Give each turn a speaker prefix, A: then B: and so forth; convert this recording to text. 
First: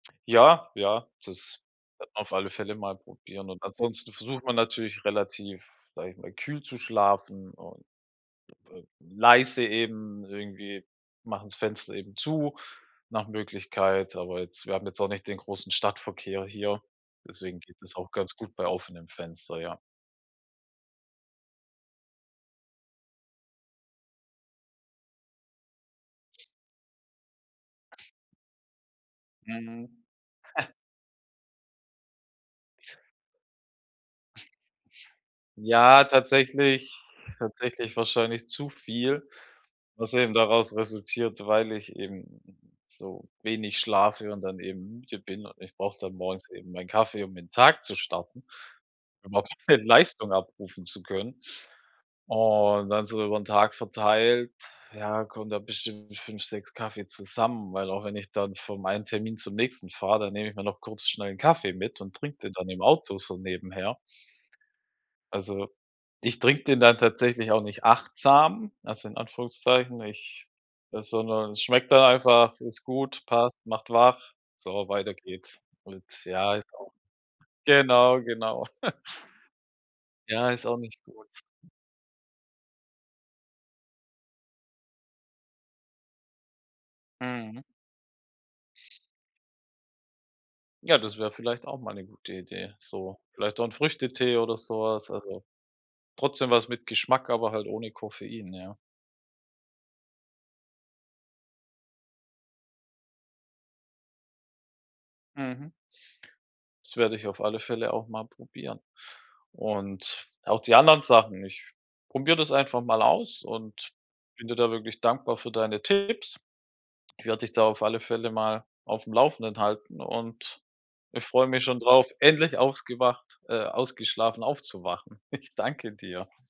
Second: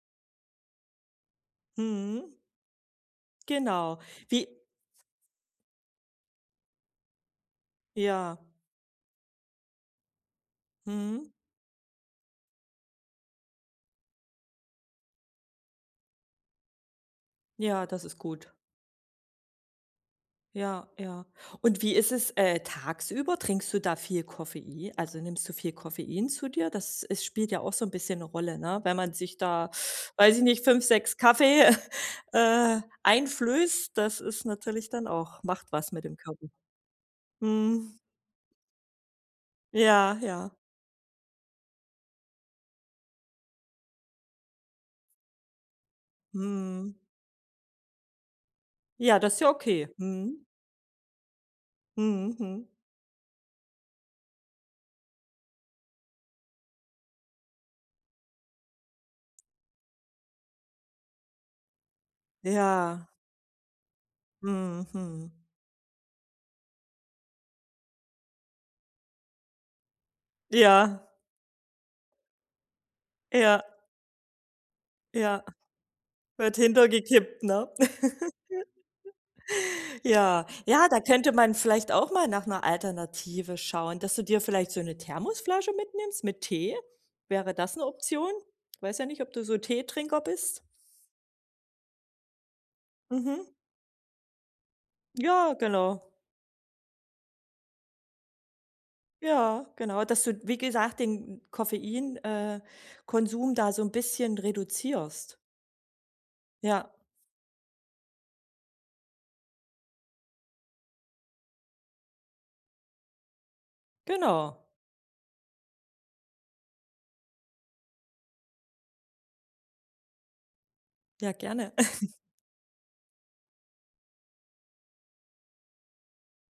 A: Ja, ja, das a
B: Mhm.
A: auf alle Fälle mal probieren, und
B: Genau.
A: ansonsten versucht
B: Wie
A: man natürlich relativ- sage ich mal- kühl zu schlafen und
B: Ja.
A: äh, leise eben irgendwie,
B: Mhm.
A: machen's Fenster eben zu nach Möglichkeit, aber jetzt wir haben jetzt auch nicht den großen Stadtverkehr hier, deswegen geht
B: Ja,
A: das
B: das
A: auch
B: ist
A: ganz
B: gut.
A: gut bei offenem Fenster, ja.
B: Ja, ja. Und wie ist es, äh, tagsüber? Trinkst du da viel Koffei also nimmst du viel Koffein zu dir? Dass es spielt ja auch so 'n bisschen 'ne Rolle, ne? Wenn man sich da,
A: Mhm.
B: weiß ich nicht, 5, 6 Kaffee, äh, einflößt, das ist natürlich dann auch macht was mit
A: Ja,
B: dem Körper.
A: tatsächlich tatsächlich
B: Mhm.
A: wahrscheinlich zu viel, was
B: Ja,
A: eben
B: ja.
A: daraus resultiert, weil ich eben so wenig schlafe und dann eben müde bin, und ich brauche dann morgens eben meinen
B: Mhm.
A: Kaffee, um in 'n Tag zu starten,
B: Ja, das
A: um
B: ist
A: auch
B: ja okay.
A: Leistung
B: Mhm.
A: abrufen zu können.
B: Mhm. Mhm.
A: Und dann so über 'n Tag verteilt, ja, kommen da bestimmt 5, 6 Kaffee zusammen, weil auch wenn ich dann vom einen Termin zum nächsten fahre, dann nehme ich mir noch kurz schnell 'n Kaffee mit und trinke den dann im
B: Ja.
A: Auto so nebenher.
B: Mhm. Mhm.
A: Also, ich trinke den dann tatsächlich auch nicht achtsam, also in Anführungszeichen, ich
B: Ja.
A: äh, sondern es schmeckt dann einfach, ist gut, passt,
B: Ja.
A: macht wach. So, weiter
B: Ja.
A: geht's. Und
B: Wird
A: ja, ist
B: hinter
A: auch
B: gekippt, ne.
A: genau, genau.
B: Ja,
A: Ja, ist auch
B: ja, da
A: nicht gut.
B: könnte man vielleicht auch mal nach 'ner Alternative schauen, dass du dir vielleicht so 'ne Thermosflasche mitnimmst mit Tee. Wäre
A: Mhm.
B: das 'ne Option? Weiß ja nicht, ob du so Teetrinker bist?
A: Ja, das wäre vielleicht auch mal 'ne gute Idee, so.
B: Mhm.
A: Vielleicht auch 'n Früchtetee oder so was, also
B: Ja, genau.
A: trotzdem was mit Geschmack, aber halt ohne Koffein, ja.
B: Ja, genau, dass du, wie gesagt, den Koffein äh, Konsum da so 'n bisschen reduzierst.
A: Mhm.
B: Ja.
A: Das werde ich auf alle Fälle auch mal probieren und auch die anderen Sachen, ich probiere das einfach mal aus und bin dir
B: Genau.
A: da wirklich dankbar für deine Tipps. Ich werde dich da auf alle Fälle mal aufm Laufenden halten und, äh,
B: Ja,
A: freue mich
B: gerne.
A: schon drauf, endlich ausgewacht äh, ausgeschlafen aufzuwachen. Ich danke dir.